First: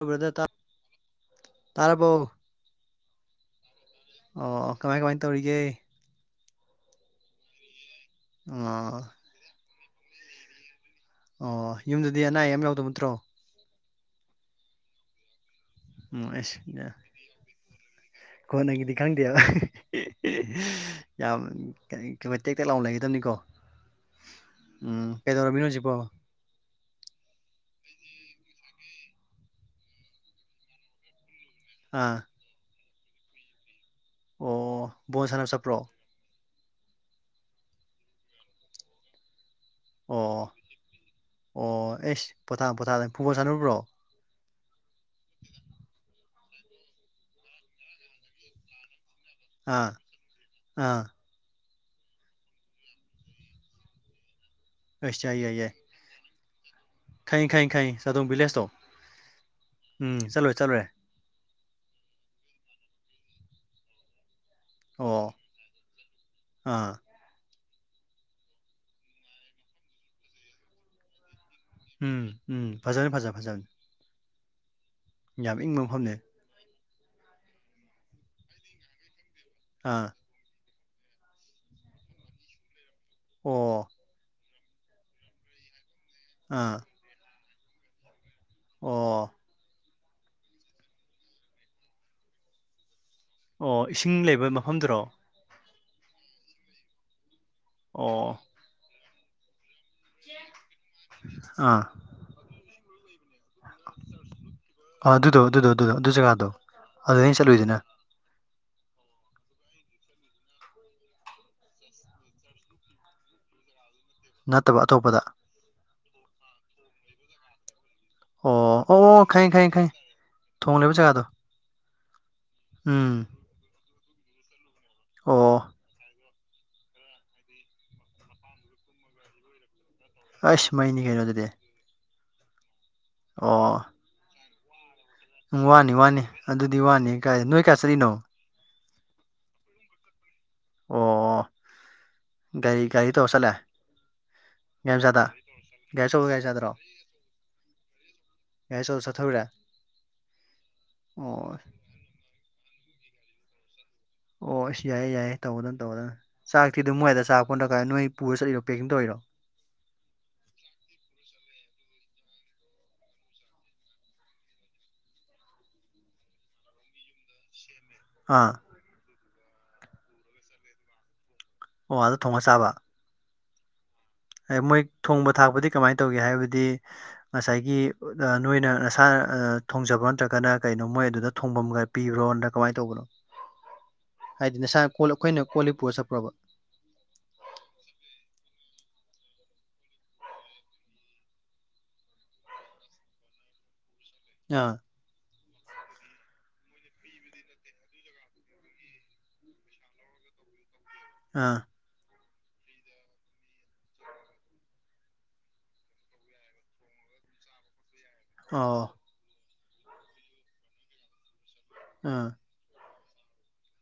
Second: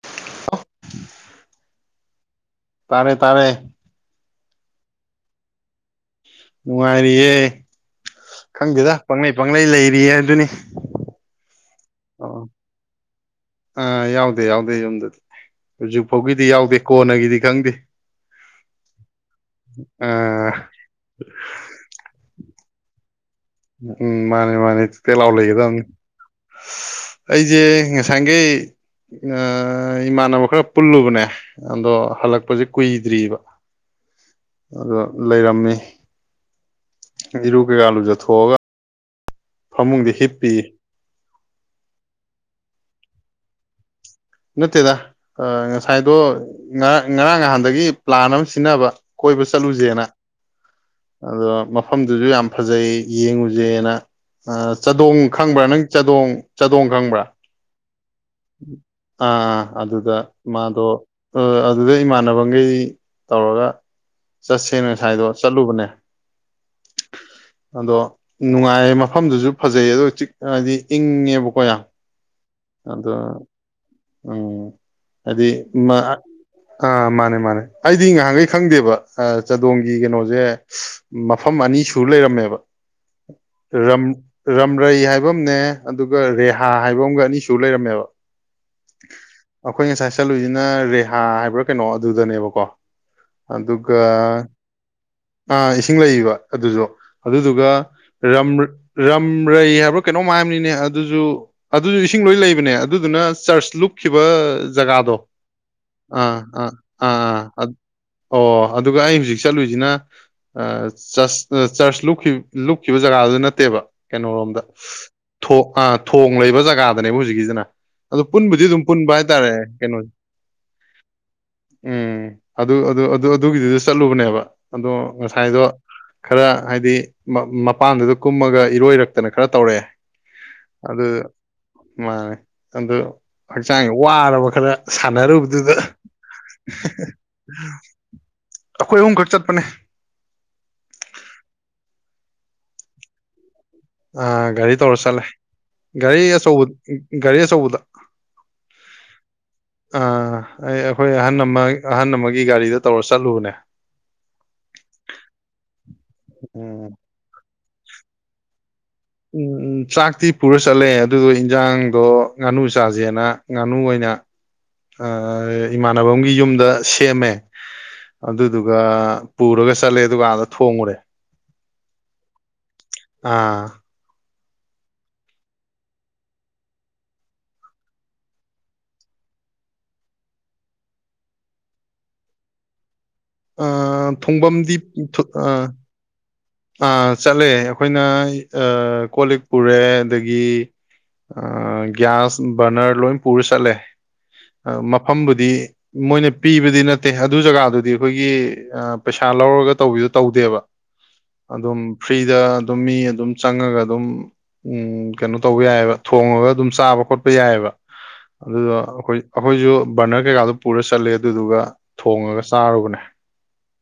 [unintelligible] ꯇꯥꯔꯕꯣ꯫ ꯇꯥꯔꯦ ꯇꯥꯔꯦ꯫ ꯑꯣ ꯀꯃꯥꯏ ꯀꯃꯥꯏ ꯇꯧꯔꯤꯒꯦ꯫ ꯅꯨꯡꯉꯥꯏꯔꯤꯌꯦ ꯈꯪꯗꯦꯗ ꯑꯣ ꯄꯪꯂꯩ ꯄꯪꯂꯩ ꯂꯩꯔꯤꯌꯦꯗꯨꯅꯤ꯫ ꯑꯣ ꯌꯨꯝꯗꯗꯤ ꯑꯅꯥ ꯑꯌꯦꯛ ꯌꯥꯎꯗꯕ ꯅꯠꯇ꯭ꯔꯣ꯫ ꯑꯥ ꯌꯥꯎꯗꯦ ꯌꯥꯎꯗꯦ ꯌꯨꯝꯗꯗꯤ ꯍꯧꯖꯤꯛ ꯎꯝ ꯐꯥꯎꯒꯤꯗꯤ ꯑꯁ ꯌꯥꯎꯗꯦ ꯀꯣꯟꯅꯒꯤꯗꯤ ꯈꯪꯗꯦ꯫ ꯀꯣꯟꯅꯒꯤꯗꯤ ꯈꯪꯗꯦꯕ ꯑꯥ [unintelligible] ꯌꯥꯝ [unintelligible] ꯇꯦꯛ ꯇꯦꯛ ꯂꯥꯎꯅ ꯂꯩꯒꯗꯕꯅꯤꯀꯣ꯫ ꯎꯝ ꯃꯥꯅꯦ ꯃꯥꯅꯦ ꯇꯦꯛ ꯎꯝ ꯇꯦꯜ ꯂꯥꯎ ꯀꯩꯗꯧꯔꯝꯃꯤꯅꯣ ꯂꯩꯒꯗꯕꯅꯤ꯫ ꯍꯧꯖꯤꯛꯄꯣ ꯑꯩꯖꯦ ꯉꯁꯥꯡꯒꯩ ꯑ ꯏꯃꯥꯟꯅꯕ ꯈꯔ ꯄꯨꯜꯂꯨꯕꯅꯦ ꯑꯗꯣ ꯑꯥ ꯍꯜꯂꯛꯄꯁꯦ ꯀꯨꯏꯗ꯭ꯔꯤꯑꯕ꯫ ꯑꯣ ꯑ ꯕꯣꯜ ꯁꯥꯟꯅꯕ ꯂꯩꯔꯝꯃꯤ ꯆꯠꯄ꯭ꯔꯣ ꯏꯔꯨ ꯀꯩꯀꯥ ꯂꯨꯖꯊꯣꯛꯑꯒ ꯐꯃꯨꯡꯗ ꯑꯣ ꯍꯤꯞꯄꯤꯌꯦ꯫ ꯑꯣ ꯑꯩꯁ ꯄꯣꯊꯥ ꯄꯣꯊꯥ ꯐꯨꯠꯕꯣꯜ ꯁꯥꯟꯅꯨꯕ꯭ꯔꯣ꯫ ꯅꯠꯇꯦꯗ ꯉꯁꯥꯏꯗꯣ ꯉꯔꯥꯡ ꯉꯔꯥꯡ ꯅꯍꯥꯟꯗꯒꯤ ꯄ꯭ꯂꯥꯟ ꯑꯃ ꯁꯤꯟꯅꯕ꯫ ꯀꯣꯏꯕ ꯑꯥ ꯆꯠꯂꯨꯖꯦꯅ꯫ ꯑꯥ ꯑꯗꯣ ꯃꯐꯝꯗꯨꯁꯨ ꯌꯥꯝ ꯐꯖꯩ ꯌꯦꯡꯉꯨꯖꯦꯅ ꯑ ꯆꯥꯗꯣꯡ ꯑꯁ ꯈꯪꯕ꯭ꯔꯥ ꯅꯪ ꯆꯥꯗꯣꯡ ꯆꯥꯗꯣꯡ ꯈꯪꯕ꯭ꯔꯥ꯫ ꯈꯪꯏ-ꯈꯪꯏ-ꯈꯪꯏ ꯑꯥ ꯑꯗꯨꯗ ꯎꯝ ꯆꯠꯂꯨꯔꯦ ꯆꯠꯂꯨꯔꯦ ꯃꯥꯗꯣ ꯑ ꯑꯗꯨꯗꯩ ꯏꯃꯥꯟꯅꯕꯒꯩ ꯇꯧꯔꯒ ꯆꯠꯁꯦꯅ ꯑꯣ ꯉꯁꯥꯏꯗꯣ ꯆꯠꯂꯨꯕꯅꯦ꯫ ꯑꯥ ꯑꯗꯣ ꯅꯨꯡꯉꯥꯏꯌꯦ ꯃꯐꯝꯗꯨꯖꯨ ꯐꯖꯩ ꯑꯗꯣ ꯆꯤꯛ ꯍꯥꯏꯗꯤ ꯏꯪꯉꯦꯕꯀꯣ ꯌꯥꯝ꯫ ꯎꯝ-ꯎꯝ ꯐꯖꯅꯤ ꯐꯖ-ꯐꯖꯅꯤ ꯑꯪ ꯍꯥꯏꯗꯤ ꯏꯪꯕ ꯎꯝ ꯃꯥ ꯃꯐꯝꯅꯦ ꯑ ꯑꯥ ꯃꯥꯅꯦ-ꯃꯥꯅꯦ ꯑꯩꯗꯤ ꯉꯍꯥꯟꯒꯩ ꯈꯪꯗꯦꯕ꯫ ꯑꯥ ꯆꯥꯗꯣꯡꯒꯤ ꯑꯥ ꯀꯩꯅꯣꯖꯦ ꯃꯐꯝ ꯑꯅꯤ ꯁꯨ ꯂꯩꯔꯝꯃꯦꯕ꯫ ꯑꯣ ꯔꯝ-ꯔꯝꯔꯩ ꯍꯥꯏꯕ ꯑꯝꯅꯦ ꯑꯗꯨꯒ ꯔꯦꯍꯥ ꯑꯥ ꯍꯥꯏꯕ ꯑꯝꯒ ꯑꯅꯤꯁꯨ ꯂꯩꯔꯝꯃꯦꯕ꯫ ꯑꯣ ꯑꯈꯣꯏ ꯉꯁꯥꯏ ꯆꯠꯂꯨꯢꯖꯤꯅ ꯔꯦꯍꯥ ꯍꯥꯏꯕ꯭ꯔꯥ ꯀꯩꯅꯣ ꯑꯗꯨꯗꯅꯦꯕꯀꯣ꯫ ꯑꯣ ꯑꯗꯨꯒ ꯏꯁꯤꯡ ꯂꯩꯕ ꯃꯐꯝꯗꯨꯔꯣ ꯑꯥ ꯏꯁꯤꯡ ꯂꯩꯕ ꯑꯗꯨꯖꯨ ꯑꯗꯨꯗꯨꯒ ꯑꯣ ꯔꯝꯔ ꯔꯝꯔꯩ ꯍꯥꯏꯕ ꯀꯩꯅꯣꯝ ꯍꯥꯢꯕꯅꯤꯅꯦ ꯑꯗꯨꯖꯨ ꯑꯥ ꯑꯗꯨꯖꯨ ꯏꯁꯤꯡ ꯂꯣꯏꯅ ꯂꯩꯕꯅꯦ ꯑꯗꯨꯗꯨꯅ ꯆꯔꯆ ꯂꯨꯞꯈꯤꯕ ꯑꯥ ꯖꯒꯥꯗꯣ ꯑꯗꯨꯗꯣ ꯑꯗꯨꯗꯣ ꯑꯗꯨꯗꯣ ꯑꯗꯨ ꯖꯒꯥꯗꯣ ꯑ-ꯑ ꯑꯗꯨꯗꯩꯅ ꯑꯥ-ꯑꯥ ꯑꯠ ꯆꯠꯂꯨꯏꯗꯨꯅ ꯑꯣ ꯑꯗꯨꯒ ꯑꯩ ꯍꯧꯖꯤꯛ ꯆꯠꯂꯨꯢꯖꯤꯅ ꯑ ꯆꯁ ꯑ ꯆꯔꯆ ꯂꯨꯞꯈꯤ-ꯂꯨꯞꯈꯤꯕ ꯖꯒꯥꯗꯨꯗ ꯅꯠꯇꯦꯕ ꯀꯩꯅꯣꯔꯣꯝꯗ ꯅꯠꯇꯕ ꯑꯇꯣꯞꯄꯗ ꯊꯣ ꯑꯥ ꯊꯣꯡ ꯂꯩꯕ ꯖꯒꯥꯗꯅꯦꯕ ꯍꯧꯖꯤꯛꯀꯤꯖꯤꯅ꯫ ꯄꯨꯟꯕꯨꯗꯤ ꯑꯗꯨꯝ ꯑꯣ ꯑꯣ ꯄꯨꯟꯕ ꯑꯣ ꯍꯥꯏꯇꯥꯔꯦ ꯈꯪꯉꯦ ꯈꯪꯉꯦ ꯈꯪꯉꯦ ꯀꯩꯅꯣ ꯊꯣꯡ ꯂꯩꯕ ꯖꯒꯥꯗꯣ ꯎꯝ ꯎꯝ ꯑꯗꯨ-ꯑꯗꯨ-ꯑꯗꯨ-ꯑꯗꯨꯒꯤꯗꯨꯗ ꯆꯠꯂꯨꯕꯅꯦꯕ ꯑꯗꯣ ꯉꯁꯥꯏꯗꯣ ꯑꯣ ꯈꯔ ꯍꯥꯏꯗꯤ ꯃ-ꯃꯄꯥꯟꯗꯨꯗ ꯀꯨꯝꯃꯒ ꯏꯔꯣꯏꯔꯛꯇꯅ ꯈꯔ ꯇꯧꯔꯛꯑꯦ꯫ ꯍꯥꯢ ꯃꯩꯅꯤ ꯑꯗꯨ ꯀꯩꯅꯣ ꯑꯗꯨꯗꯤ ꯃꯥꯅꯦ ꯑꯗꯨ ꯑꯣ ꯍꯛꯆꯥꯡ ꯋꯥꯔꯕ ꯈꯔ ꯁꯥꯟꯅꯔꯨ ꯎꯝ ꯋꯥꯅꯤ-ꯋꯥꯅꯤ ꯑꯗꯨꯗꯤ ꯋꯥꯅꯤ ꯀꯥꯏꯗꯩ ꯅꯣꯏ ꯀꯌꯥ ꯆꯠꯂꯤꯅꯣ꯫ ꯑꯈꯣꯏ ꯑꯍꯨꯝ ꯈꯛ ꯆꯠꯄꯅꯦ꯫ ꯑꯣ ꯒꯥꯔꯤ ꯒꯥꯔꯤ ꯇꯧꯔ ꯆꯠꯂꯦ꯫ ꯑꯥ ꯒꯥꯔꯤ ꯇꯧꯔ ꯆꯠꯂꯦ ꯒꯥꯔꯤ ꯑꯆꯧꯕ ꯒꯥꯔꯤ ꯑꯆꯧꯕꯗ꯫ ꯒꯥꯔꯤ ꯑꯆꯧꯕ ꯆꯠꯊꯔꯨꯔꯦ ꯑ ꯑꯩ ꯑꯩꯈꯣꯏ ꯑꯍꯟ ꯑꯣ ꯑꯃ ꯑꯍꯟ ꯑꯃꯒꯤ ꯒꯥꯔꯤꯗ ꯇꯧꯔ ꯆꯠꯂꯨꯕꯅꯦ꯫ ꯑꯣ ꯑꯁ ꯌꯥꯏꯌꯦ ꯌꯥꯏꯌꯦ ꯇꯧꯒꯗꯃꯤ ꯇꯧꯒꯗꯃꯤ ꯆꯥꯛꯇꯤ ꯎꯝ ꯑꯗꯨꯝ ꯃꯣꯏ ꯑꯗ ꯆꯥꯔꯛꯄꯣꯗ ꯅꯠꯇ꯭ꯔꯒꯅ ꯀꯥꯢꯅ ꯅꯣꯏ ꯄꯨꯔ ꯆꯠꯂꯤꯔꯣ ꯄꯦꯛꯀꯤꯡ ꯇꯧꯔꯤꯔꯣ꯫ ꯎꯝ ꯎꯝ ꯆꯥꯛꯇꯤ ꯄꯨꯔ ꯆꯠꯂꯦ ꯑꯗꯨꯗꯣ ꯏꯟꯖꯥꯡꯗꯣ ꯉꯥꯅꯨ ꯆꯥꯖꯦꯅ ꯉꯥꯅꯨ ꯑꯣꯏꯅ ꯑ-ꯑ ꯏꯃꯥꯟꯅꯕꯝꯒꯤ ꯌꯨꯝꯗ ꯁꯦꯝꯃꯦ꯫ ꯁꯦꯝꯃꯦ ꯑꯥ ꯒꯥ ꯄꯨꯔꯒ ꯆꯠꯂꯦ ꯑꯗꯨꯒ ꯑꯥꯗ ꯊꯣꯡꯉꯨꯔꯦ꯫ ꯑꯣ ꯑꯥꯗ ꯊꯣꯡꯉ ꯆꯥꯕ ꯑꯥ ꯑꯦ ꯃꯣꯏ ꯊꯣꯡꯕ ꯊꯥꯛꯄꯗꯤ ꯀꯃꯥꯏ ꯇꯧꯒꯦ ꯍꯥꯏꯕꯗꯤ ꯉꯁꯥꯏꯒꯤ ꯑ ꯅꯣꯏꯅ ꯅꯁꯥ ꯊꯣꯡꯖꯕꯥ ꯅꯠꯇ꯭ꯔꯒꯅ ꯀꯩꯅꯣ ꯃꯣꯏ ꯑꯗꯨꯗ ꯊꯣꯡꯐꯝꯒꯥ ꯄꯤꯕ꯭ꯔꯣ ꯑꯟꯇ ꯀꯃꯥꯏꯅ ꯇꯧꯕꯅꯣ ꯑꯥ ꯍꯥꯏꯗꯤ ꯊꯣꯡꯐꯝꯗꯤ ꯅꯁꯥ ꯀꯣꯜ ꯑꯈꯣꯏꯅ ꯀꯣꯜ ꯂꯤꯛ ꯄꯨꯔꯒ ꯆꯠꯄ꯭ꯔꯣꯕ꯫ ꯑ ꯆꯠꯂꯦ ꯑꯈꯣꯏꯅ ꯑ ꯀꯣꯜ ꯂꯤꯛ ꯄꯨꯔꯦ ꯑꯗꯒꯤ ꯑ ꯒ꯭ꯌꯥꯁ ꯕꯔꯅꯔ ꯂꯣꯏ ꯄꯨꯔ ꯆꯠꯂꯦ꯫ ꯑ ꯑꯥ ꯃꯐꯝꯕꯨꯗꯤ ꯃꯣꯏꯅ ꯄꯤꯕꯗꯤ ꯅꯠꯇꯦ ꯑꯗꯨ ꯖꯒꯥꯗꯨꯗꯤ ꯈꯣꯏꯒꯤ ꯑ ꯄꯩꯁꯥ ꯂꯧꯔꯒ ꯇꯧꯕꯤꯗꯣ ꯇꯧꯗꯦꯕ ꯑꯥ ꯑꯗꯨꯝ ꯐ꯭ꯔꯤꯗ ꯑꯗꯨꯝ ꯃꯤ ꯑꯗꯨꯝ ꯆꯪꯉꯒ ꯑꯗꯨꯝ ꯎꯝ ꯀꯩꯅꯣ ꯇꯧꯕ ꯌꯥꯏꯌꯦꯕ ꯊꯣꯡꯉꯒ ꯑꯗꯨꯝ ꯆꯥꯕ ꯈꯣꯠꯄ ꯌꯥꯏꯌꯦꯕ꯫ ꯑꯗꯨꯗꯣ ꯑꯣ ꯑꯈꯣꯏ ꯑꯈꯣꯏꯁꯨ ꯕꯔꯅꯔ ꯀꯩꯀꯥꯗꯣ ꯄꯨꯔ ꯆꯠꯂꯦ ꯑꯗꯨꯗꯨꯒ ꯊꯣꯡꯉꯒ ꯆꯥꯔꯨꯕꯅꯦ꯫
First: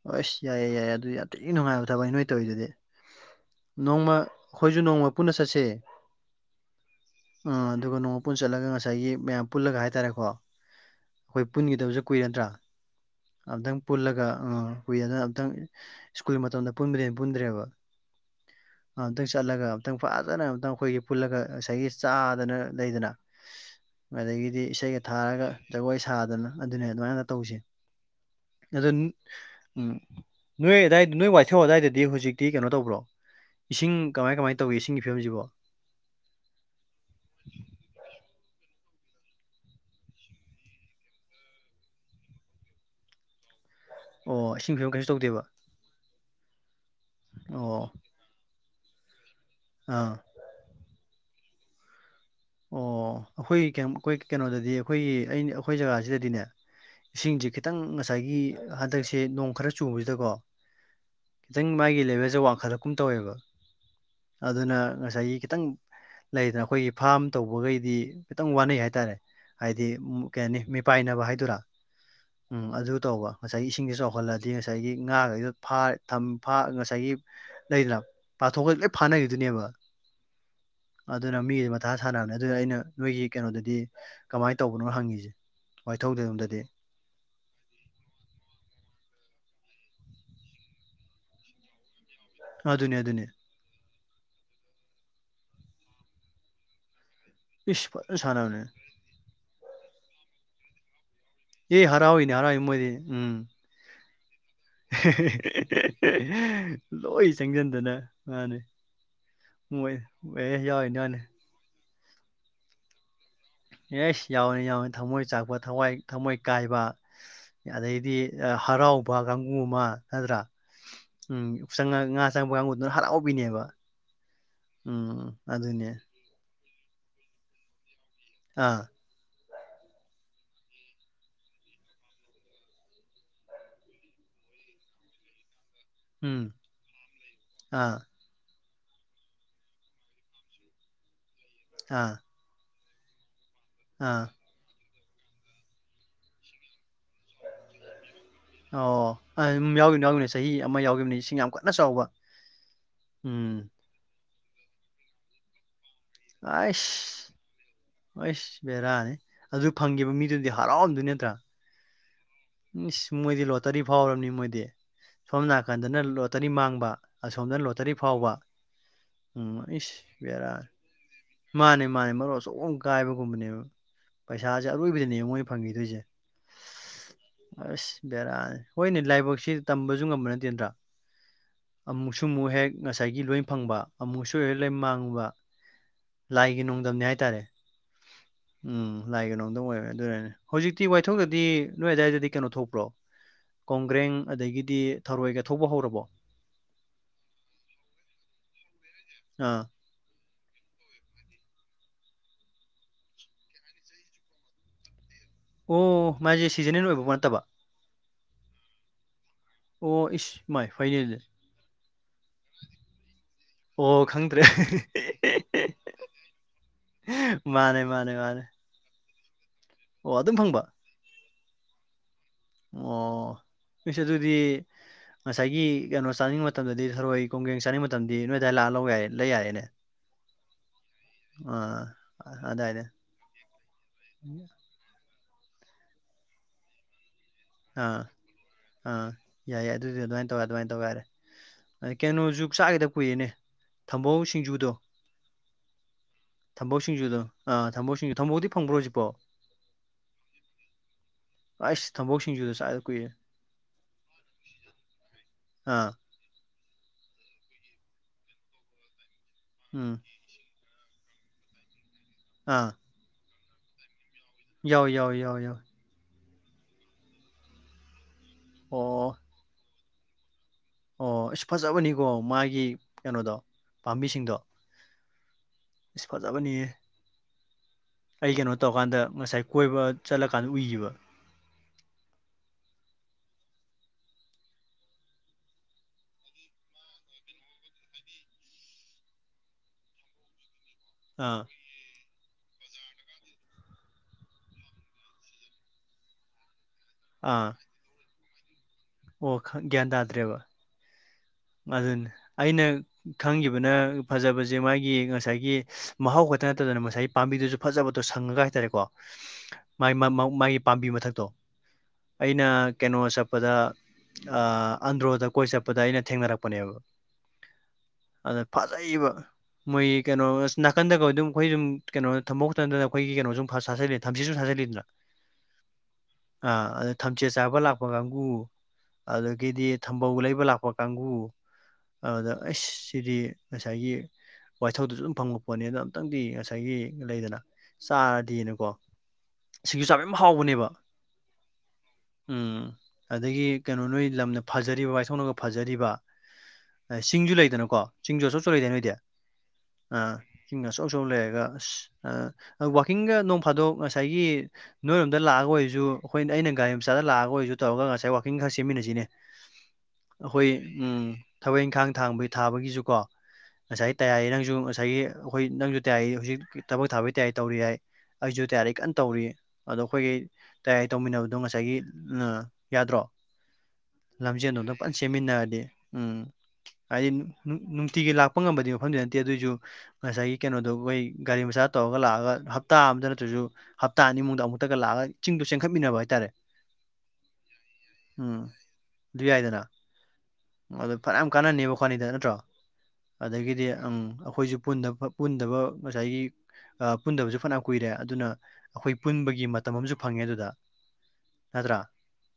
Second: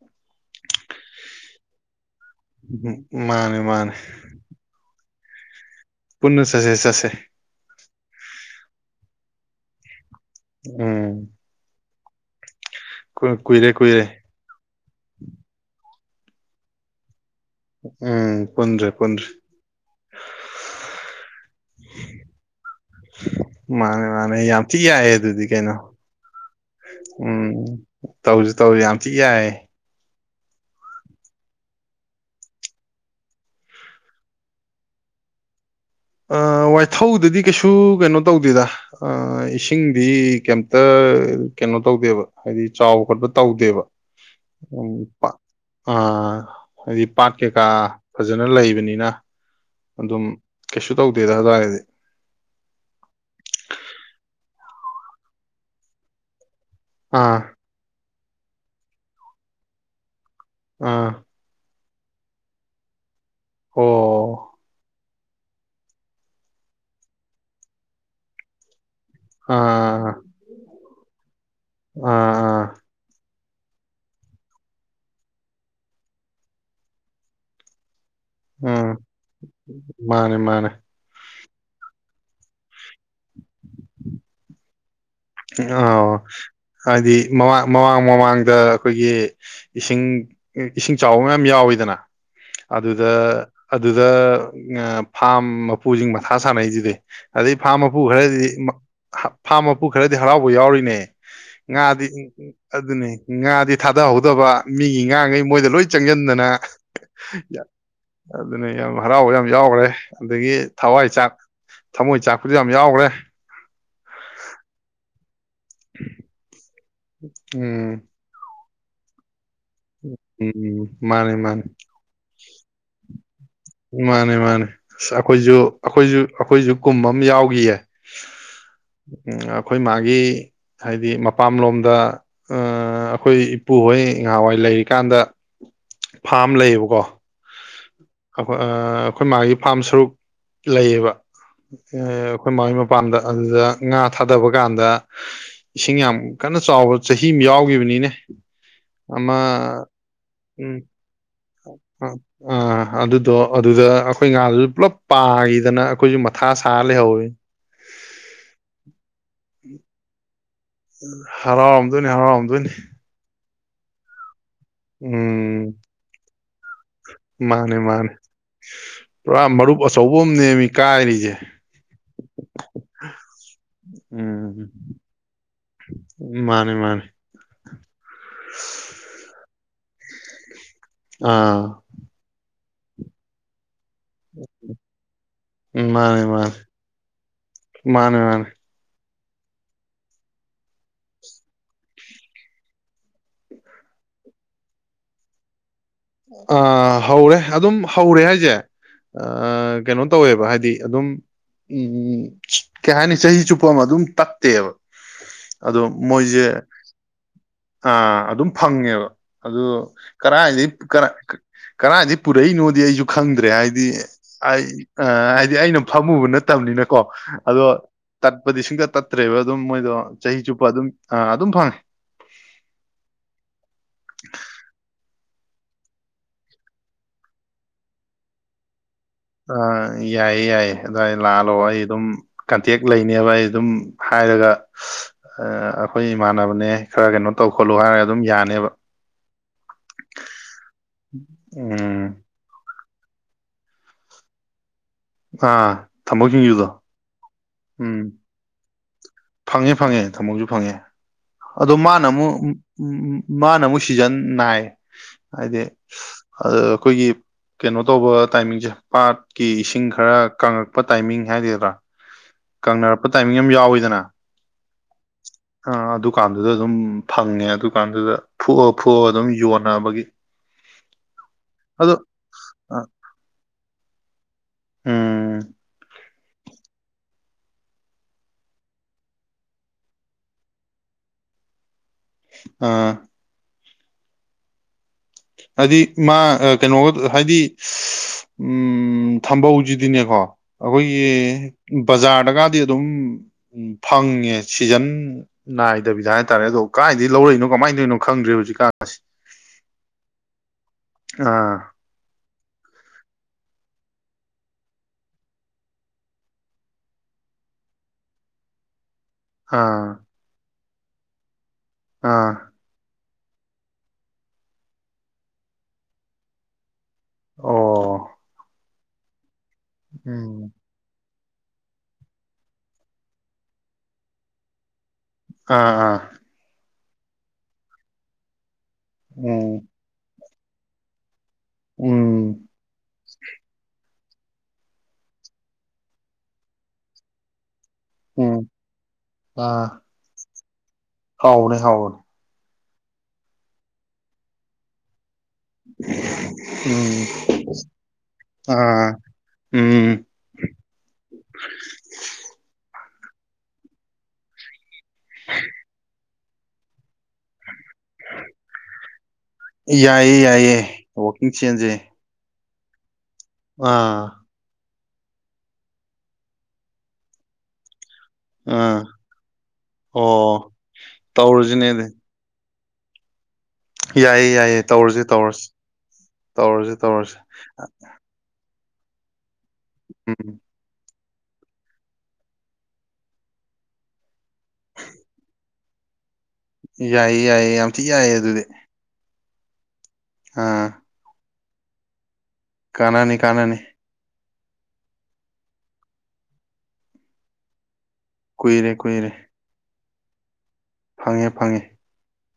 ꯑꯧꯁ ꯌꯥꯏꯌꯦ ꯌꯥꯏꯌꯦ ꯑꯗꯨ ꯌꯥꯝ ꯊꯤ ꯅꯨꯡꯉꯥꯏꯕ ꯊꯕꯛ ꯅꯣꯏ ꯇꯧꯋꯤꯗꯨꯗꯤ ꯎꯝ ꯃꯥꯅꯦ ꯃꯥꯅꯦ ꯅꯣꯡꯃ ꯈꯣꯏꯖꯨ ꯅꯣꯡꯃ ꯄꯨꯟꯅ ꯆꯠꯁꯦ꯫ ꯄꯨꯟꯅ ꯆꯁꯦ ꯆꯠꯁꯦ ꯑꯥ ꯑꯗꯨꯒ ꯅꯣꯡꯃ ꯄꯨꯟ ꯆꯠꯂꯒ ꯉꯁꯥꯏꯒꯤ ꯃꯌꯥꯝ ꯄꯨꯜꯂꯒ ꯍꯥꯏꯇꯥꯔꯦꯀꯣ꯫ ꯎꯝ ꯈꯣꯏ ꯄꯨꯟꯒꯤꯗꯕꯖꯨ ꯀꯨꯏꯔꯦ ꯑꯟꯗ꯭ꯔꯥ ꯀꯨꯏ- ꯀꯨꯏꯔꯦ ꯑꯝꯇꯪ ꯀꯨꯏꯔꯦ ꯄꯨꯜꯂꯒ ꯑꯥ ꯍꯨꯏ ꯑꯗꯨꯅ ꯑꯝꯛꯇꯪ ꯁ꯭ꯀꯨꯜ ꯃꯇꯝꯗ ꯄꯨꯟꯕ꯭ꯔꯦ ꯄꯨꯟꯗ꯭ꯔꯦꯕ ꯎꯝ ꯄꯨꯗ ꯑꯝꯇꯪ ꯆꯠꯂꯒ ꯑꯝꯇꯪ ꯐꯖꯅ ꯑꯝꯇꯪ ꯑꯩꯈꯣꯏꯒꯤ ꯄꯨꯜꯂꯒ ꯉꯁꯥꯏꯒꯤ ꯆꯥꯗꯅ ꯂꯩꯗꯅ ꯃꯥꯅꯦ ꯃꯥꯅꯦ ꯑꯗꯒꯤꯗꯤ ꯌꯥꯝ ꯊꯤ ꯏꯁꯩꯒ ꯌꯥꯏꯌꯦ ꯑꯗꯨꯗꯤ ꯊꯥꯔꯒ ꯀꯩꯅꯣ ꯖꯒꯣꯏ ꯁꯥꯗꯅ ꯑꯗꯨꯅꯦ ꯑꯗꯨꯃꯥꯏꯅ ꯎꯝ ꯇꯧꯁꯦ ꯇꯧꯁꯤ ꯇꯧꯁꯤ ꯌꯥꯝ ꯑꯗꯨꯗꯣ ꯊꯤ ꯌꯥꯏꯌꯦ ꯎꯝ ꯅꯣꯏ ꯑꯗꯥꯏ ꯅꯣꯏ ꯋꯥꯏꯊꯣꯛ ꯑꯗꯥꯏꯗꯗꯤ ꯍꯧꯖꯤꯛꯇꯤ ꯀꯩꯅꯣ ꯇꯧꯕ꯭ꯔꯣ ꯏꯁꯤꯡ ꯀꯃꯥꯏ ꯀꯃꯥꯏ ꯇꯧꯏꯤ ꯏꯁꯤꯡꯒꯤ ꯐꯤꯕꯝꯁꯤꯕꯣ ꯋꯥꯏꯊꯧꯗꯗꯤ ꯀꯩꯁꯨ ꯀꯩꯅꯣ ꯇꯧꯗꯦꯗ ꯑꯥ ꯏꯁꯤꯡꯗꯤ ꯀꯩꯝꯇ ꯀꯩꯅꯣ ꯇꯧꯗꯦꯕ ꯍꯥꯏꯗꯤ ꯆꯥꯎ ꯈꯣꯠꯄ ꯇꯧꯗꯦꯕ ꯑꯣ ꯏꯁꯤꯡ ꯐꯤꯕꯝ ꯀꯩꯁꯨ ꯇꯧꯗꯦꯕ ꯑꯥ ꯍꯥꯏꯗꯤ ꯄꯥꯠ ꯀꯩꯀꯥ ꯑꯣ ꯐꯖꯅ ꯂꯩꯕꯅꯤꯅ ꯑꯥ ꯑꯗꯨꯝ ꯀꯩꯁꯨ ꯇꯧꯗꯦꯗ ꯑꯗꯨꯋꯥꯏꯗꯗꯤ ꯑꯣ ꯑꯩꯈꯣꯏ ꯑꯩꯈꯣꯏ ꯀꯩꯅꯣꯗꯗꯤ ꯑꯩꯈꯣꯏꯒꯤ ꯑꯩ ꯑꯩꯈꯣꯏ ꯖꯒꯥꯁꯤꯗꯗꯤꯅꯦ ꯑꯥ ꯏꯁꯤꯡꯁꯦ ꯈꯤꯇꯪ ꯉꯁꯥꯏꯒꯤ ꯍꯟꯗꯛꯁꯦ ꯅꯣꯡ ꯈꯔ ꯆꯨꯕꯁꯤꯗꯀꯣ ꯑꯥ ꯈꯤꯇꯪ ꯃꯥꯒꯤ ꯂꯦꯕꯦꯜꯁꯦ ꯋꯥꯡꯈꯠꯂꯛꯀꯨꯝ ꯇꯧꯋꯦꯕ ꯑꯣ ꯑꯗꯨꯅ ꯉꯁꯥꯏꯒꯤ ꯈꯤꯇꯪ ꯂꯩꯗꯅ ꯑꯩꯈꯣꯏꯒꯤ ꯐꯥꯝ ꯇꯧꯕꯈꯩꯗꯤ ꯈꯤꯇꯪ ꯋꯥꯅꯩ ꯍꯥꯏꯇꯥꯔꯦ ꯍꯥꯏꯗꯤ ꯑꯥ ꯑꯥ ꯀꯩ ꯍꯥꯏꯅꯤ ꯃꯤꯄꯥꯏꯅꯕ ꯍꯥꯏꯗꯣꯏꯔꯥ ꯑꯥ ꯑꯥ ꯎꯝ ꯑꯗꯨ ꯇꯧꯕ ꯉꯁꯥꯏꯒꯤ ꯏꯁꯤꯡꯁꯦ ꯆꯥꯎꯈꯠꯂꯗꯤ ꯉꯁꯥꯏꯒꯤ ꯐꯥ ꯊꯝ ꯉꯥ ꯉꯥꯈꯩꯗꯣ ꯉꯁꯥꯏꯒꯤ ꯂꯩꯗꯅ ꯄꯥꯊꯣꯛꯄꯈꯔꯗꯤ ꯂꯣꯏ ꯎꯝ ꯐꯥꯅꯒꯤꯗꫭꯏꯅꯦꯕ ꯃꯥꯅꯦ ꯃꯥꯅꯦ ꯑꯗꯨꯅ ꯃꯤꯗꯤ ꯃꯊꯥ ꯁꯥꯟꯅꯕꯅꯦ ꯑꯗꯨꯅ ꯑꯩꯅ ꯅꯣꯏꯒꯤ ꯀꯩꯅꯣꯗꯗꯤ ꯀꯃꯥꯏꯅ ꯇꯧꯕꯅꯣ ꯍꯪꯉꯤꯁꯦ ꯑ ꯋꯥꯏꯊꯧꯗꯔꯣꯝꯗꯗꯤ ꯍꯥꯏꯗꯤ ꯃꯃꯥꯡ ꯃꯃꯥꯡꯗ ꯑꯩꯈꯣꯏꯒꯤ ꯏꯁꯤꯡ ꯏꯁꯤꯡ ꯆꯥꯎꯕ ꯃꯌꯥꯝ ꯌꯥꯎꯋꯤꯗꯅ ꯑꯗꯨꯅꯦ ꯑꯗꯨꯗ ꯑꯗꯨꯅꯦ ꯑꯗꯨꯗ ꯐꯥꯝ ꯃꯄꯨꯁꯤꯡ ꯃꯊꯥ ꯁꯥꯟꯅꯩꯁꯤꯗꯤ ꯑꯗꯩ ꯐꯥꯝ ꯏꯁ ꯃꯄꯨ ꯐꯖꯅ ꯈꯔꯗꯤ ꯁꯥꯟꯅꯕꯅꯦ ꯐꯥꯝ ꯃꯄꯨ ꯈꯔꯗꯤ ꯍꯔꯥꯎꯕ ꯌꯥꯎꯔꯤꯅꯦ ꯑꯦ ꯉꯥꯗꯤ ꯍꯔꯥꯎꯏꯅꯦ ꯍꯔꯥꯎꯏ ꯃꯣꯏꯗꯤ ꯑꯗꯨꯅꯤ ꯎꯝ ꯉꯥꯗꯤ ꯊꯥꯗꯍꯧꯗꯕ ꯃꯤꯒꯤ ꯉꯥꯈꯩ ꯃꯣꯏꯗ ꯂꯣꯏ ꯆꯪꯁꯤꯟꯗꯅ ꯂꯣꯏ ꯆꯪꯁꯤꯟꯗꯅ ꯃꯥꯅꯤ ꯑꯗꯨꯅ ꯌꯥꯝ ꯍꯔꯥꯎꯕ ꯌꯥꯝ ꯌꯥꯎꯈ꯭ꯔꯦ ꯃꯣꯏ ꯑꯦ ꯑꯗꯒꯤ ꯌꯥꯎꯔꯤꯅꯤ ꯊꯋꯥꯏ ꯌꯥꯎꯔꯤꯅꯤ ꯆꯥꯛ ꯊꯃꯣꯏ ꯆꯥꯛꯄꯨꯁꯨ ꯌꯥꯝ ꯌꯥꯎꯈ꯭ꯔꯦ ꯑꯦꯁ ꯌꯥꯎꯋꯤ ꯌꯥꯎꯋꯤ ꯊꯝꯃꯣꯏ ꯆꯥꯛꯄ ꯊꯋꯥꯏ ꯊꯃꯣꯏ ꯀꯥꯏꯕ ꯎꯝ ꯑꯗꯩꯗꯤ ꯍꯔꯥꯎꯕ ꯀꯥꯡꯕꯨ ꯑꯃꯥ ꯅꯠꯇ꯭ꯔꯥ ꯎꯝ ꯃꯥꯅꯦ ꯎꯝ ꯃꯥꯅꯦ ꯎꯪ ꯉꯥ ꯆꯪꯕ ꯀꯥꯡꯕꯨꯗꯨꯅ ꯍꯔꯥꯎꯥꯎꯕꯤꯅꯦꯕ ꯃꯥꯅꯦ ꯃꯥꯅꯦ ꯑꯁ ꯑꯩꯈꯣꯏꯁꯨ ꯑꯩꯈꯣꯏꯁꯨ ꯑꯩꯈꯣꯏꯁꯨ ꯀꯨꯝꯕ ꯑꯃ ꯌꯥꯎꯒꯤꯌꯦ ꯑꯥ ꯎꯝ ꯑꯩꯈꯣꯏ ꯃꯥꯒꯤ ꯍꯥꯏꯗꯤ ꯃꯄꯥꯝꯂꯣꯝꯗ ꯑꯥ ꯑꯩꯈꯣꯏ ꯏꯄꯨꯍꯣꯏ ꯉꯍꯥꯥꯟꯋꯥꯏ ꯂꯩꯔꯤꯀꯥꯟꯗ ꯐꯥꯝ ꯎꯝ ꯂꯩꯌꯦꯕꯀꯣ ꯑꯥ ꯑꯩꯈꯣꯏ ꯃꯥꯒꯤ ꯐꯥꯝ ꯁꯔꯨꯛ ꯂꯩꯌꯦꯕ ꯑꯥ ꯑꯩꯈꯣꯏ ꯃꯔꯒꯤ ꯃꯄꯥꯟꯗ ꯑꯗꯨꯗ ꯉꯥ ꯑꯥ ꯊꯥꯗꯕ ꯀꯥꯟꯗ ꯏꯁꯤꯡ ꯌꯥꯝ ꯀꯟꯅ ꯆꯥꯎꯕ ꯆꯍꯤ ꯑꯃ ꯌꯥꯎꯈꯤꯕꯅꯤꯅꯦ ꯑꯣ ꯑꯃ ꯑꯗꯨꯝ ꯌꯥꯎꯈꯤꯕꯅꯤ ꯌꯥꯎꯈꯤꯕꯅꯤ ꯆꯍꯤ ꯑꯃ ꯎꯝ ꯌꯥꯎꯈꯤꯕꯅꯤ ꯏꯁꯤꯡ ꯌꯥꯝ ꯀꯟ ꯑꯥ ꯑꯗꯨꯗꯣ ꯑꯗꯨꯗ ꯑꯩꯈꯣꯏ ꯉꯥꯗꯨꯁꯨ ꯄꯨꯂꯞ ꯄꯥꯈꯤꯗꯅ ꯑꯩꯈꯣꯏꯁꯨꯦ ꯃꯊꯥ ꯁꯥ ꯂꯩꯍꯧꯋꯤ ꯑꯩꯁ ꯑꯩꯁ ꯕꯦꯔꯥꯅꯤ ꯑꯗꯨ ꯐꯪꯈꯤꯕ ꯃꯤꯗꯨꯗꯤ ꯍꯔꯥꯎꯔꯝꯗꯣꯏ ꯅꯠꯇ꯭ꯔꯥ ꯍꯔꯥꯎꯔꯝꯗꯣꯏꯅꯤ ꯍꯔꯥꯎꯔꯝꯗꯣꯏꯅꯤ ꯏꯁ ꯃꯣꯏꯗꯤ ꯂꯣꯇꯔꯤ ꯐꯥꯎꯔꯕꯅꯤ ꯃꯣꯏꯗꯤ ꯁꯣꯝ ꯎꯝ ꯅꯥꯀꯟꯗꯅ ꯂꯣꯇꯔꯤ ꯃꯥꯡꯕ ꯑꯁꯣꯝꯗꯅ ꯃꯥꯅꯦ ꯂꯣꯇꯔꯤ ꯃꯥꯅꯦ ꯐꯥꯎꯕ ꯄꯨꯔꯥ ꯎꯝ ꯃꯔꯨꯞ ꯑꯩꯁ ꯑꯆꯧꯕ ꯕꯦꯔꯥꯅꯤ ꯑꯃꯅꯦꯃꯤ ꯀꯥꯏꯔꯤꯁꯦ ꯃꯥꯅꯦ ꯃꯥꯅꯦ ꯃꯔꯨꯞ ꯑꯆꯧꯕ ꯑꯃ ꯀꯥꯏꯕꯒꯨꯝꯕꯅꯦꯕ ꯄꯩꯁꯥꯁꯦ ꯑꯔꯣꯏꯕꯤꯗꯅꯦ ꯃꯣꯏꯅ ꯐꯪꯈꯤꯗꯣꯏꯁꯦ ꯃꯥꯅꯤ ꯃꯥꯅꯤ ꯑꯁ ꯕꯦꯔꯥꯅꯤ ꯍꯣꯏꯅꯦ ꯂꯥꯏꯕꯛꯁꯤ ꯇꯝꯕꯁꯨ ꯉꯝꯕ ꯅꯠꯇꯦ ꯅꯠꯇꯔꯥ ꯑꯥ ꯑꯃꯨꯛꯁꯨ ꯑꯃꯨꯛ ꯍꯦꯛ ꯉꯁꯥꯏꯒꯤ ꯂꯣꯏ ꯐꯪꯕ ꯑꯃꯨꯛꯁꯨ ꯍꯦꯛ ꯂꫭꯏ ꯃꯥꯡꯕ ꯃꯥꯅꯦ ꯃꯥꯅꯦ ꯂꯥꯏꯒꯤ ꯅꯣꯡꯗꯝꯅꯦ ꯍꯥꯏꯇꯥꯔꯦ ꯃꯥꯅꯦ ꯃꯥꯅꯦ ꯎꯝ ꯂꯥꯏꯒꯤ ꯅꯣꯝꯗꯝ ꯑꯣꯏꯔꯦ ꯑꯗꯨꯅꯅ‌ꯦ ꯍꯧꯖꯤꯛꯇꯤ ꯋꯥꯏꯊꯧꯗꯗꯤ ꯅꯣꯏ ꯑꯗꯨꯋꯥꯏꯗꯗꯤ ꯀꯩꯅꯣ ꯊꯣꯛꯄ꯭ꯔꯣ ꯀꯣꯡꯒ꯭ꯔꯦꯡ ꯑꯗꯒꯤꯗꯤ ꯊꯔꯣꯏꯒ ꯊꯣꯛꯄ ꯍꯧꯔꯕꯣ ꯑ ꯍꯧꯔꯦ ꯑꯗꯨꯝ ꯍꯧꯔꯦ ꯍꯥꯏꯁꯦ ꯑꯥ ꯀꯩꯅꯣ ꯇꯧꯋꯦꯕ ꯍꯥꯏꯗꯤ ꯑꯗꯨꯝ ꯎꯝ ꯆꯨ- ꯀꯩ ꯍꯥꯏꯅꯤ ꯆꯍꯤ ꯆꯨꯞꯄ ꯑꯃ ꯑꯗꯨꯝ ꯇꯠꯇꯦꯕ ꯑꯗꯣ ꯑꯣ ꯃꯥꯏꯁꯦ ꯁꯤꯖꯟꯅꯦꯟ ꯑꯣꯏꯕꯐꯥꯎ ꯅꯠꯇꯕ ꯑ ꯑꯗꯨꯝ ꯐꯪꯉꯦꯕ ꯑꯗꯨ ꯑꯣ ꯏꯁ ꯀꯗꯥꯥꯏꯗꯩ ꯃꯥꯏ ꯐꯩꯅꯦ ꯑꯗꯨꯗꯤ ꯀꯗꯥꯏ-ꯀ ꯀꯗꯥꯥꯏꯗꯤ ꯄꯨꯔꯛꯏꯅꯣꯗꯤ ꯑꯩꯁꯨ ꯈꯪꯗ꯭ꯔꯦ ꯍꯥꯏꯗꯤ ꯑꯣ ꯈꯪꯗ꯭ꯔꯦ ꯍꯥꯏꯗꯤ ꯑꯩꯅ ꯐꯝꯃꯨꯕ ꯅꯠ ꯕꯅꯤꯅꯀꯣ ꯑꯗꯣ ꯃꯥꯅꯦ ꯃꯥꯅꯦ ꯃꯥꯅꯦ ꯇꯠꯄꯗ ꯂꯤꯁꯤꯡꯒ ꯇꯠꯇ꯭ꯔꯦꯕ ꯑꯗꯨꯝ ꯃꯣꯏꯗꯣ ꯑꯣ ꯑꯗꯨꯝ ꯆꯍꯤ ꯐꯪꯕ ꯆꯨꯞꯄ ꯑꯗꯨꯝ ꯑ ꯑꯗꯨꯝ ꯐꯪꯉꯦ ꯑꯣ ꯏꯁ ꯑꯗꯨꯗꯤ ꯉꯁꯥꯏꯒꯤ ꯀꯩꯅꯣ ꯆꯥꯅꯤꯡꯕ ꯃꯇꯝꯗꯗꯤ ꯊꯔꯣꯏ ꯀꯣꯡꯒꯦꯡ ꯆꯥꯅꯤꯡꯕ ꯃꯇꯝꯗꯗꯤ ꯅꯣꯏ ꯑꯗꯨꯋꯥꯏ ꯂꯥꯛꯑ ꯂꯧ ꯌꯥꯏꯦ ꯑ ꯌꯥꯏꯌꯦ ꯌꯥꯏꯌꯦ ꯑꯗꯨꯋꯥꯏ ꯂꯥꯛꯑ ꯂꯧ ꯑꯩ ꯑꯥ ꯑꯗꯨꯝ ꯀꯟꯇꯦꯛ ꯑꯗꯥꯏꯗ ꯂꯩꯅꯦꯕ ꯑꯩ ꯑꯗꯨꯝ ꯍꯥꯏꯔꯒ ꯑꯩꯈꯣꯏ ꯏꯃꯥꯟꯅꯕꯅꯦ ꯈꯔ ꯀꯩꯅꯣ ꯇꯧ ꯈꯣꯠꯂꯣ ꯑꯥ ꯍꯥꯏꯔꯒ ꯑꯗꯨꯝ ꯌꯥꯅꯦꯕ ꯑꯥ ꯌꯥꯏ ꯌꯥꯏ ꯑꯗꯨꯗꯤ ꯑꯗꯨꯃꯥꯏꯅ ꯇꯧꯔꯒ ꯑꯗꯨꯃꯥꯏꯅ ꯇꯧꯒꯦ ꯌꯥꯔꯦ ꯑ ꯎꯝ ꯀꯩꯅꯣꯁꯨ ꯆꯥꯈꯤꯗ ꯀꯨꯏꯅꯦ ꯊꯝꯕꯧ ꯁꯤꯡꯖꯨꯗꯣ ꯑꯥ ꯊꯝꯕꯧ ꯁꯤꯡꯖꯨꯗꯣ ꯊꯝꯕꯧ ꯁꯤꯡꯁꯨꯨ ꯑꯗꯨꯝ ꯑꯥ ꯎꯝ ꯊꯕꯧ ꯁꯤꯡꯁꯨ ꯊꯝꯕꯧꯇꯤ ꯐꯪꯕ꯭ꯔꯣ ꯍꯧꯖꯤꯛꯄꯣ ꯐꯪꯉꯦ ꯐꯪꯉꯦ ꯊꯝꯃꯛꯁꯨ ꯐꯪꯉꯦ ꯑꯗꯨ ꯑꯩꯁ ꯃꯥꯅ ꯊꯝꯕꯧ ꯑꯃꯨꯛ ꯁꯤꯡꯖꯨꯗꯣ ꯆꯥꯗ ꯀꯨꯏꯔꯦ ꯎ-ꯎꯝ ꯃꯥꯅ ꯑꯃꯨꯛ ꯁꯤꯖꯟ ꯅꯥꯏ ꯍꯥꯏꯗꯤ ꯑꯥ ꯑꯗ ꯑꯩꯈꯣꯏꯒꯤ ꯀꯩꯅꯣ ꯇꯧꯕ ꯇꯥꯏꯃꯤꯡꯁꯦ ꯄꯥꯠꯀꯤ ꯏꯁꯤꯡ ꯎꯝ ꯈꯔ ꯀꯪꯉꯛ ꯄ ꯇꯥꯏꯃꯤꯡ ꯍꯥꯏꯒꯗ꯭ꯔꯥ ꯐꯔꯛꯄ ꯇꯥꯏꯃꯤꯡ ꯑꯃ ꯌꯥꯎꯋꯤꯗꯅ ꯌꯥꯎ ꯌꯥꯎ ꯌꯥꯎ ꯌꯥꯎ ꯑ ꯑꯗꯨꯀꯥꯟꯗꯨꯗ ꯑꯗꯨꯝ ꯐꯪꯉꯦ ꯑꯗꯨꯀꯥꯟꯗꯨꯗ ꯐꯨꯑ ꯐꯨꯑ ꯑꯣ ꯑꯗꯨꯝ ꯌꯣꯟꯅꯕꯒꯤ ꯑꯣ ꯑꯁ ꯑꯗꯣ ꯐꯖꯕꯅꯤꯀꯣ ꯃꯥꯒꯤ ꯀꯩꯅꯣꯗꯣ ꯄꯥꯝꯕꯤꯁꯤꯡꯗꯣ ꯎꯝ ꯏꯁ ꯐꯖꯥꯕꯅꯤꯌꯦ ꯑꯩ ꯀꯩꯅꯣ ꯇꯧꯔꯀꯥꯟꯗ ꯉꯁꯥꯏ ꯀꯣꯏꯕ ꯆꯠꯂꯀꯥꯟꯗ ꯎꯏꯒꯤꯕ ꯑ ꯍꯥꯏꯗꯤ ꯃꯥ ꯑ ꯀꯩꯅꯣꯒ ꯍꯥꯏꯗꯤ ꯎꯝ ꯊꯝꯕꯧꯁꯤꯗꯤꯅꯦꯀꯣ ꯑꯥ ꯑꯩꯈꯣꯏꯒꯤ ꯕꯖꯥꯔꯗꯒꯗꯤ ꯑꯗꯨꯝ ꯎꯝ ꯐꯪꯉꯦ ꯁꯤꯖꯟ ꯅꯥꯏꯗꯕꯤꯗ ꯍꯥꯏꯇꯥꯔꯦ ꯑꯗꯣ ꯀꯥꯏꯗꯩ ꯑꯥ ꯂꯧꯔꯛꯏꯅꯣ ꯀꯃꯥꯏꯅ ꯇꯩꯏꯅꯣ ꯈꯪꯗ꯭ꯔꯦ ꯍꯧꯖꯤꯛꯀꯥꯟꯥꯁꯦ ꯑꯣ ꯈꯪ ꯒ꯭ꯌꯥꯟ ꯇꯥꯗ꯭ꯔꯦꯕ ꯑꯥ ꯃꯥꯗꯨꯅꯦ ꯑꯩꯅ ꯈꯪꯈꯤꯕꯅ ꯐꯖꯕꯁꯦ ꯃꯥꯒꯤ ꯉꯁꯥꯏꯒꯤ ꯃꯍꯥꯎ ꯈꯛꯇ ꯅꯠꯇꯗꯅ ꯉꯁꯥꯏ ꯄꯥꯝꯕꯤꯗꯨꯁꯨ ꯐꯖꯕꯗꯣ ꯁꯪꯉꯒ ꯍꯥꯏꯇꯥꯔꯦꯀꯣ ꯑꯥ ꯃꯥꯒꯤ ꯃꯥ-ꯃꯧ ꯃꯥꯒꯤ ꯄꯥꯝꯕꯤ ꯃꯊꯛꯇꯣ ꯑꯥ ꯑꯩꯅ ꯀꯦꯅꯣ ꯆꯠꯄꯗ ꯑꯥ ꯑꯟꯗ꯭ꯔꯣꯗ ꯀꯣꯏ ꯆꯠꯄꯗ ꯑꯩꯅ ꯊꯦꯡꯅꯔꯛꯄꯅꯦꯕ ꯑꯣ ꯑꯗ ꯐꯖꯩꯕ ꯃꯣꯏ ꯀꯩꯅꯣ ꯎꯝ ꯑꯁ ꯅ ꯅꯥꯀꯗꯒ ꯑꯗꯨꯝ ꯃꯣꯏꯗꯨ ꯀꯩꯅꯣ ꯊꯝꯕꯧ ꯇꯟꯗꯅ ꯑꯩꯈꯣꯏꯒꯤ ꯀꯩꯅꯣ ꯐꯥꯁꯥꯖꯤꯜ ꯊꯝꯆꯦ ꯁꯨ ꯁꯥꯠꯖꯜꯂꯤꯗꯅ ꯑꯥ ꯑꯥ ꯑꯥ ꯑꯗꯨ ꯊꯝꯆꯦꯠ ꯆꯥꯕ ꯂꯥꯛꯄ ꯀꯥꯡꯒꯨ ꯑꯗꯒꯤꯗꯤ ꯎꯝ ꯊꯝꯕꯧ ꯂꯩꯕ ꯂꯥꯛꯄ ꯀꯥꯡꯕꯨ ꯑꯗꯨꯗ ꯎꯝ ꯑꯩꯁ ꯁꯤꯗꯤ ꯉꯁꯥꯏꯒꯤ ꯋꯥꯏꯊꯧꯗꯨꯁꯨ ꯑꯗꯨꯝ ꯐꯪꯕꯛꯄꯣꯠꯅꯤ ꯑꯗꯣ ꯑꯝꯛꯇꯪꯗꯤ ꯉꯁꯥꯏꯒꯤ ꯂꯩꯗꯅ ꯎꯝ ꯆꯥꯔꯗꯤꯅꯀꯣ ꯁꯤꯡꯁꯨ ꯆꯥꯕ ꯌꯥꯝ ꯍꯥꯎꯕꯅꯦꯕ ꯍꯥꯎꯅꯦ ꯍꯥꯎꯅꯦ ꯎꯝ ꯑꯗꯒꯤ ꯀꯩꯅꯣ ꯅꯣꯏ ꯂꯝꯅ ꯐꯖꯔꯤꯕ ꯋꯥꯏꯁꯣꯛꯂꯒ ꯐꯖꯔꯤꯕ ꯎꯝ ꯆꯤꯡꯁꯨ ꯂꯩꯗꯅꯀꯣ ꯆꯤꯡꯁꯨ ꯑꯆꯧ ꯑꯆꯂ ꯂꯩꯗ ꯑꯥ ꯅꯣꯏꯗꯤ ꯎꯝ ꯑꯥ ꯤꯡꯒ ꯑꯆꯧ ꯑꯆꯧ ꯂꯩꯔꯒ ꯑꯁ ꯋꯥꯋꯥꯛꯀꯤꯡꯒ ꯅꯣꯡ ꯐꯥꯗꯣꯛ ꯉꯁꯥꯏꯒꯤ ꯅꯣꯏꯔꯣꯝꯗ ꯂꯥꯛꯑꯒ ꯑꯣꯏꯔꯁꯨ ꯑꯩꯈꯣꯏ ꯑꯩꯅ ꯒꯥꯔꯤ ꯃꯆꯥꯗ ꯂꯥꯛꯑꯒ ꯑꯣꯏꯔꯁꯨ ꯇꯧꯔꯒ ꯉꯁꯥꯏ ꯋꯥꯛꯀꯤꯡ ꯈꯔ ꯁꯦꯝꯃꯤꯟꯅꯁꯤꯅꯦ ꯌꯥꯏꯌꯦ ꯑꯩꯈꯣꯏ ꯌꯥꯏꯌꯦ ꯎꯝ ꯋꯥꯛꯀꯤꯡ ꯊꯕꯛ ꯆꯦꯟꯁꯦ ꯏꯪꯈꯥꯡ ꯊꯥꯡꯕꯩ ꯊꯥꯕꯒꯤꯁꯨꯀꯣ ꯉꯁꯥꯏ ꯑꯥ ꯇꯌꯥꯔꯤꯔꯪꯁꯨ ꯉꯁꯥꯏꯒꯤ ꯑꯩꯈꯣꯏ ꯅꯪꯁꯨ ꯇꯥꯏꯏ ꯍꯧꯖꯤꯛꯀꯤ ꯊꯕꯛ ꯊꯥꯕ ꯇ ꯇꯧꯔꯤ ꯍꯥꯏ ꯑꯩꯁꯨ ꯇꯌꯥꯔꯤ ꯑꯥ ꯀꯟꯅ ꯇꯧꯔꯤ ꯑꯗꯣ ꯑꯩꯈꯣꯏꯒꯤ ꯑꯣ ꯇꯌꯥꯔꯤ ꯇꯧꯃꯤꯟꯅꯕꯗꯣ ꯇꯧꯔꯁꯤꯅꯦ ꯉꯁꯥꯏꯒꯤ ꯑꯗꯨꯗꯤ ꯎꯝ ꯌꯥꯗ꯭ꯔꯣ ꯌꯥꯏꯌꯦ ꯂꯝꯖꯦꯜꯗꯣ ꯌꯥꯏꯌꯦ ꯑꯝꯇꯪ ꯇꯧ ꯁꯦꯝꯃꯤꯟꯅꯔꯗꯤ ꯎꯝ ꯍꯥꯏꯗꯤ ꯇꯧꯔꯁꯦ ꯅꯨꯡꯇꯤꯒꯤ ꯂꯥꯛꯄ ꯄꯛꯄ ꯉꯝꯕꯗꯤ ꯃꯐꯝꯗꯤ ꯅꯠꯇꯦ ꯑꯗꯨꯑꯣꯏꯁꯨ ꯉꯁꯥꯏꯒꯤ ꯎꯝ ꯀꯩꯅꯣꯗꯣ ꯑꯩꯈꯣꯏ ꯒꯥꯔꯤ ꯃꯆꯥ ꯇꯧꯔꯒ ꯂꯥꯛꯑꯒ ꯍꯞꯇꯥ ꯑꯃꯗ ꯅꯠꯇ꯭ꯔꯁꯨ ꯍꯞꯇꯥ ꯑꯅꯤꯃꯨꯗ ꯑꯃꯨꯛꯇꯒ ꯂꯥꯛꯑꯒ ꯆꯤꯡꯗꯣ ꯆꯦꯟꯈꯠꯃꯤꯟꯅꯕ ꯍꯥꯏꯇꯥꯔꯦ ꯌꯥꯏꯌꯦ ꯌꯥꯏꯌꯦ ꯌꯥꯝ ꯊꯤ ꯌꯥꯏꯌꯦ ꯑꯗꯨꯗꯤ ꯑꯗꯨꯏ ꯌꯥꯏꯗꯅ ꯑꯥ ꯑꯗꯨ ꯐꯅꯌꯥꯝ ꯀꯥꯟꯅꯅꯦꯕ ꯈ꯭ꯋꯥꯅꯤꯗ ꯅꯠꯇ꯭ꯔꯣ ꯀꯥꯟꯅꯅꯤ ꯀꯥꯟꯅꯅꯤ ꯑꯗꯒꯤꯗꯤ ꯎꯝ ꯑꯩꯈꯣꯏꯁꯨ ꯄꯨꯟꯗꯕ ꯉꯁꯥꯏꯒꯤ ꯄꯨꯟꯗꯕꯁꯨ ꯐꯅ ꯀꯨꯏꯔꯦ ꯑꯗꯨꯅ ꯀꯨꯏꯔꯦ ꯑꯩꯈꯣꯏ ꯀꯨꯏꯔꯦ ꯄꯨꯟꯕꯒꯤ ꯃꯇꯝ ꯑꯃꯁꯨ ꯐꯪꯉꯦ ꯑꯗꯨꯗ ꯐꯪꯉꯦ ꯐꯪꯉꯦ ꯅꯠꯇ꯭ꯔꯥ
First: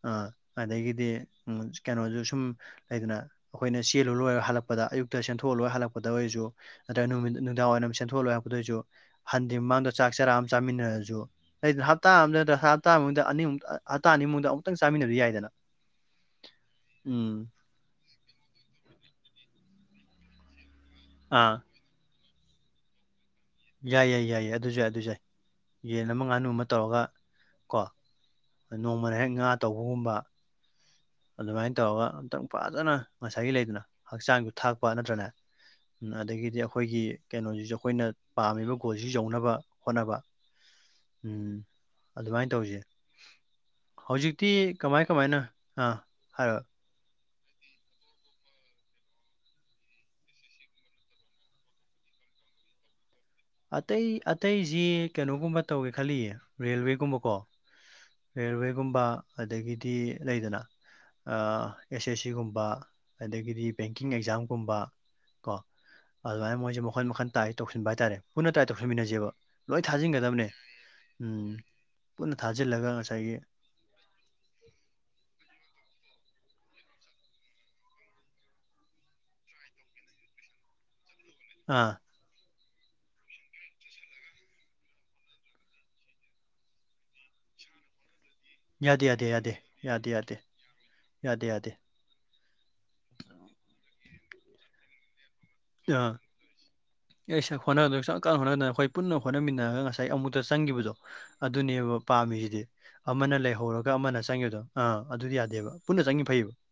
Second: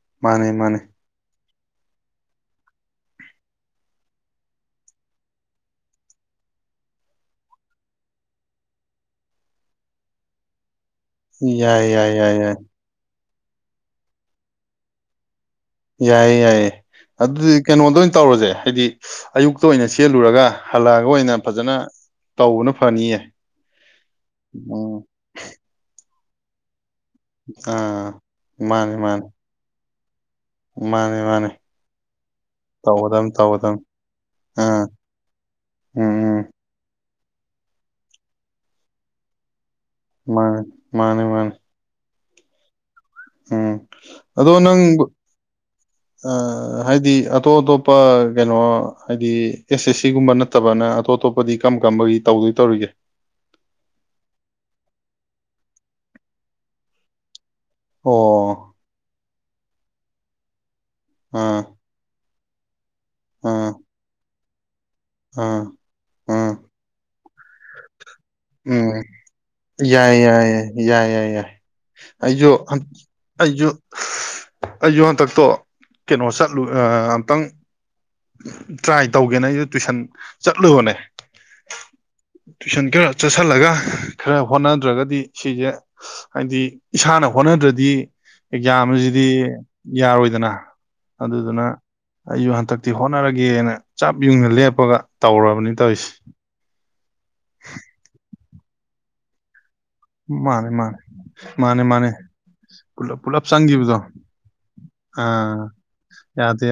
ꯑꯥ ꯃꯥꯅꯦ ꯃꯥꯅꯦ ꯑꯗꯒꯤꯗꯤ ꯎ ꯀꯩꯅꯣꯁꯨ ꯁꯨꯝ ꯂꯩꯗꯅ ꯑꯩꯈꯣꯏꯅ ꯆꯦꯜꯂꯨ ꯂꯣꯏꯔ ꯍꯜꯂꯛꯄꯗ ꯑꯌꯨꯛꯇ ꯁꯦꯟꯊꯣꯛꯑ ꯂꯣꯏ ꯍꯜꯂꯛꯄꯗ ꯑꯣꯏꯔꯁꯨ ꯅꯠꯇ꯭ꯔꯒ ꯅꯨꯃꯤ ꯅꯨꯡꯗꯥꯡ ꯋꯥꯏꯔꯝ ꯁꯦꯟꯊꯣꯛꯂꯣꯏꯔꯛꯄꯗꯣꯏꯁꯨ ꯍꯟꯗꯤ ꯃꯃꯥꯡꯗ ꯆꯥꯛ ꯆꯥꯔꯥꯑ ꯑꯃ ꯆꯥꯃꯤꯟꯅꯔꯁꯨ ꯌꯥꯏ ꯍꯞꯇꯥ ꯌꯥꯏ ꯌꯥꯏ ꯑꯃ ꯌꯥꯏ ꯍꯞꯇꯥ ꯃꯅꯨꯡꯗ ꯑꯅꯤꯃꯨ ꯍꯞꯇꯥ ꯑꯅꯤꯃꯨꯗ ꯑꯃꯨꯛꯇꯪ ꯆꯥꯃꯤꯟꯅꯕ ꯌꯥꯏꯗꯅ ꯌꯥꯏꯌꯦ ꯌꯥꯏꯌꯦ ꯎꯝ ꯑꯗꯨꯗꯤ ꯀꯩꯅꯣꯗ ꯑꯣꯏꯅ ꯇꯧꯔꯁꯦ ꯍꯥꯏꯗꯤ ꯑꯌꯨꯛꯇ ꯑꯣꯏꯅ ꯁꯦꯠꯂꯨꯔꯒ ꯍꯜꯂꯛꯑꯒ ꯑꯣꯏꯅ ꯑꯥ ꯐꯖꯅ ꯇꯧꯕꯅ ꯐꯅꯤꯌꯦ ꯌꯥꯏ ꯌꯥꯏ ꯌꯥꯏꯌꯦ ꯑꯗꯨꯁꯨ ꯌꯥꯏ ꯑꯗꯨ ꯎꯝ ꯌꯥꯏ ꯌꯦꯟ ꯑꯃ ꯉꯥꯅꯨ ꯑꯃ ꯇꯧꯔꯒ ꯀꯣ ꯑꯥ ꯃꯥꯅꯦ ꯅꯣꯡꯃꯅ ꯃꯥꯅꯦ ꯍꯦꯛ ꯉꯥ ꯇꯧꯕꯒꯨꯝꯕ ꯃꯥꯅꯦ ꯃꯥꯅꯦ ꯑꯗꯨꯃꯥꯏꯅ ꯇꯧꯔꯒ ꯑꯝꯇꯪ ꯐꯖꯅ ꯇꯧꯒꯗꯝ ꯉꯁꯥꯏꯒꯤ ꯇꯧꯒꯗꯝ ꯂꯩꯗꯅ ꯍꯛꯆꯥꯡꯁꯨ ꯑꯥ ꯊꯥꯛꯄ ꯅꯠꯇ꯭ꯔꯅꯦ ꯎꯝ ꯎꯝ ꯑꯗꯒꯤꯗꯤ ꯑꯩꯈꯣꯏꯒꯤ ꯀꯩꯅꯣꯁꯤꯁꯨ ꯑꯩꯈꯣꯏꯅ ꯄꯥꯝꯃꯤꯕ ꯒꯣꯜꯁꯤ ꯌꯧꯅꯕ ꯍꯣꯠꯅꯕ ꯃꯥꯅꯦ ꯃꯥꯅꯦ ꯃꯥꯅꯦ ꯎꯝ ꯑꯗꯨꯃꯥꯏꯅ ꯇꯧꯁꯦ ꯎꯝ ꯍꯧꯖꯤꯛꯇꯤ ꯑꯗꯣ ꯅꯪ ꯀꯃꯥꯏ ꯀꯃꯥꯏꯅ ꯑꯥ ꯑ ꯍꯥꯏꯔꯣ ꯍꯥꯏꯗꯤ ꯑꯇꯣꯞ ꯑꯇꯣꯞꯄ ꯀꯩꯅꯣ ꯍꯥꯏꯗꯤ ꯑꯦꯁ ꯑꯦꯁ ꯁꯤꯒꯨꯝꯕ ꯅꯠꯇꯕꯅ ꯑꯇꯣꯞ ꯑꯇꯣꯞꯄꯗꯤ ꯀꯝ ꯀꯝꯕꯒꯤ ꯇꯧꯗꯣꯏ ꯇꯧꯔꯤꯒꯦ ꯑꯇꯩ ꯑꯇꯩꯁꯤ ꯀꯩꯅꯣꯒꯨꯝꯕ ꯇꯧꯒꯦ ꯈꯜꯂꯤꯌꯦ ꯔꯦꯜꯋꯦꯒꯨꯝꯕꯀꯣ ꯑꯣ ꯔꯦꯜꯋꯦꯒꯨꯝꯕ ꯑꯗꯒꯤꯗꯤ ꯂꯩꯗꯅ ꯑꯥ ꯑꯦꯁ ꯑꯦꯁ ꯁꯤꯒꯨꯝꯕ ꯑꯗꯒꯤꯗꯤ ꯑꯥ ꯕꯦꯡꯀꯤꯡ ꯑꯦꯛꯖꯥꯝꯒꯨꯝꯕ ꯀꯣ ꯑꯥ ꯑꯥ ꯑꯗꯨꯃꯥꯏꯅ ꯃꯣꯏꯁꯦ ꯃꯈꯜ ꯃꯈꯟ ꯇꯥꯏ ꯇꯧꯁꯤꯟꯕ ꯍꯥꯏꯇꯥꯔꯦ ꯄꯨꯟꯅ ꯇ꯭ꯔꯥꯏ ꯎꯝ ꯇꯧꯁꯤꯟꯃꯤꯟꯅꯁꯦꯕ ꯂꯣꯏ ꯌꯥꯏ ꯊꯥꯖꯤꯟꯒꯗꯕꯅꯦ ꯌꯥꯏ ꯌꯥꯏ ꯌꯥꯏ ꯌꯥꯏ ꯌꯥꯏ ꯎꯝ ꯄꯨꯟꯅ ꯑꯩꯁꯨ ꯊꯥꯖꯤꯜꯂꯒ ꯉꯁꯥꯏꯒꯤ ꯑꯩꯁꯨ ꯑꯩꯁꯨ ꯍꯟꯇꯛꯇꯣ ꯀꯩꯅꯣ ꯆꯠꯂꯨ ꯑꯝꯛꯇꯪ ꯇ꯭ꯔꯥꯏ ꯇꯧꯒꯦꯅ ꯑꯩꯁꯨ ꯇꯨꯏꯁꯟ ꯆꯠꯂꯨꯕꯅꯦ ꯑꯥ ꯇꯨꯏꯁꯟ ꯈꯔ ꯆꯠꯁꯤꯜꯂꯒ ꯈꯔ ꯍꯣꯠꯅꯗ꯭ꯔꯒꯗꯤ ꯁꯤꯁꯦ ꯍꯥꯏꯗꯤ ꯏꯁꯥꯅ ꯍꯣꯠꯅꯗ꯭ꯔꯗꯤ ꯑꯦꯛꯖꯥꯝ ꯌꯥꯗꯦ ꯑꯁꯤꯗꯤ ꯌꯥꯗꯦ ꯌꯥꯗꯦ ꯌꯥꯗꯦ ꯌꯥꯗꯦ ꯌꯥꯔꯣꯏꯗꯅ ꯌꯥꯗꯦ ꯑꯗꯨꯗꯨꯅ ꯌꯥꯗꯦ ꯑꯩꯁꯨ ꯍꯟꯗꯛꯇꯤ ꯍꯣꯠꯅꯔꯒꯦꯅ ꯆꯞ ꯌꯨꯡꯅ ꯂꯦꯞꯄꯒ ꯇꯧꯔꯕꯅꯤ ꯇꯧꯔꯤꯁꯦ ꯑ ꯑꯩ ꯁꯛ ꯍꯣꯠꯅꯒꯗ ꯁ ꯀꯥꯟꯅ ꯍꯣꯠꯅꯒꯗꯅꯤ ꯑꯩꯈꯣꯏ ꯄꯨꯟꯅ ꯍꯣꯠꯅꯃꯤꯟꯅꯔꯒ ꯉꯁꯥꯏ ꯉꯁꯥꯏ ꯑꯃꯨꯛꯇ ꯃꯥꯅꯦ ꯆꯪꯈꯤꯕꯗꯣ ꯃꯥꯅꯦ ꯃꯥꯅꯦ ꯑꯗꯨꯅꯦꯕ ꯃꯥꯅꯦ ꯄꯥꯝꯃꯤꯁꯤꯗꯤ ꯄꯨꯂꯞ ꯑꯃꯅ ꯄꯨꯂꯞ ꯂꯩꯍꯧꯔꯒ ꯆꯪꯈꯤꯕꯗꯣ ꯑꯃꯅ ꯆꯪꯈꯤꯕꯗꯣ ꯑꯥ ꯑꯗꯨꯗꯤ ꯑꯥ ꯌꯥꯗꯦꯕ ꯄꯨꯟꯅ ꯆꯪꯉ ꯐꯩꯌꯦꯕ ꯌꯥꯗꯦ ꯌꯥ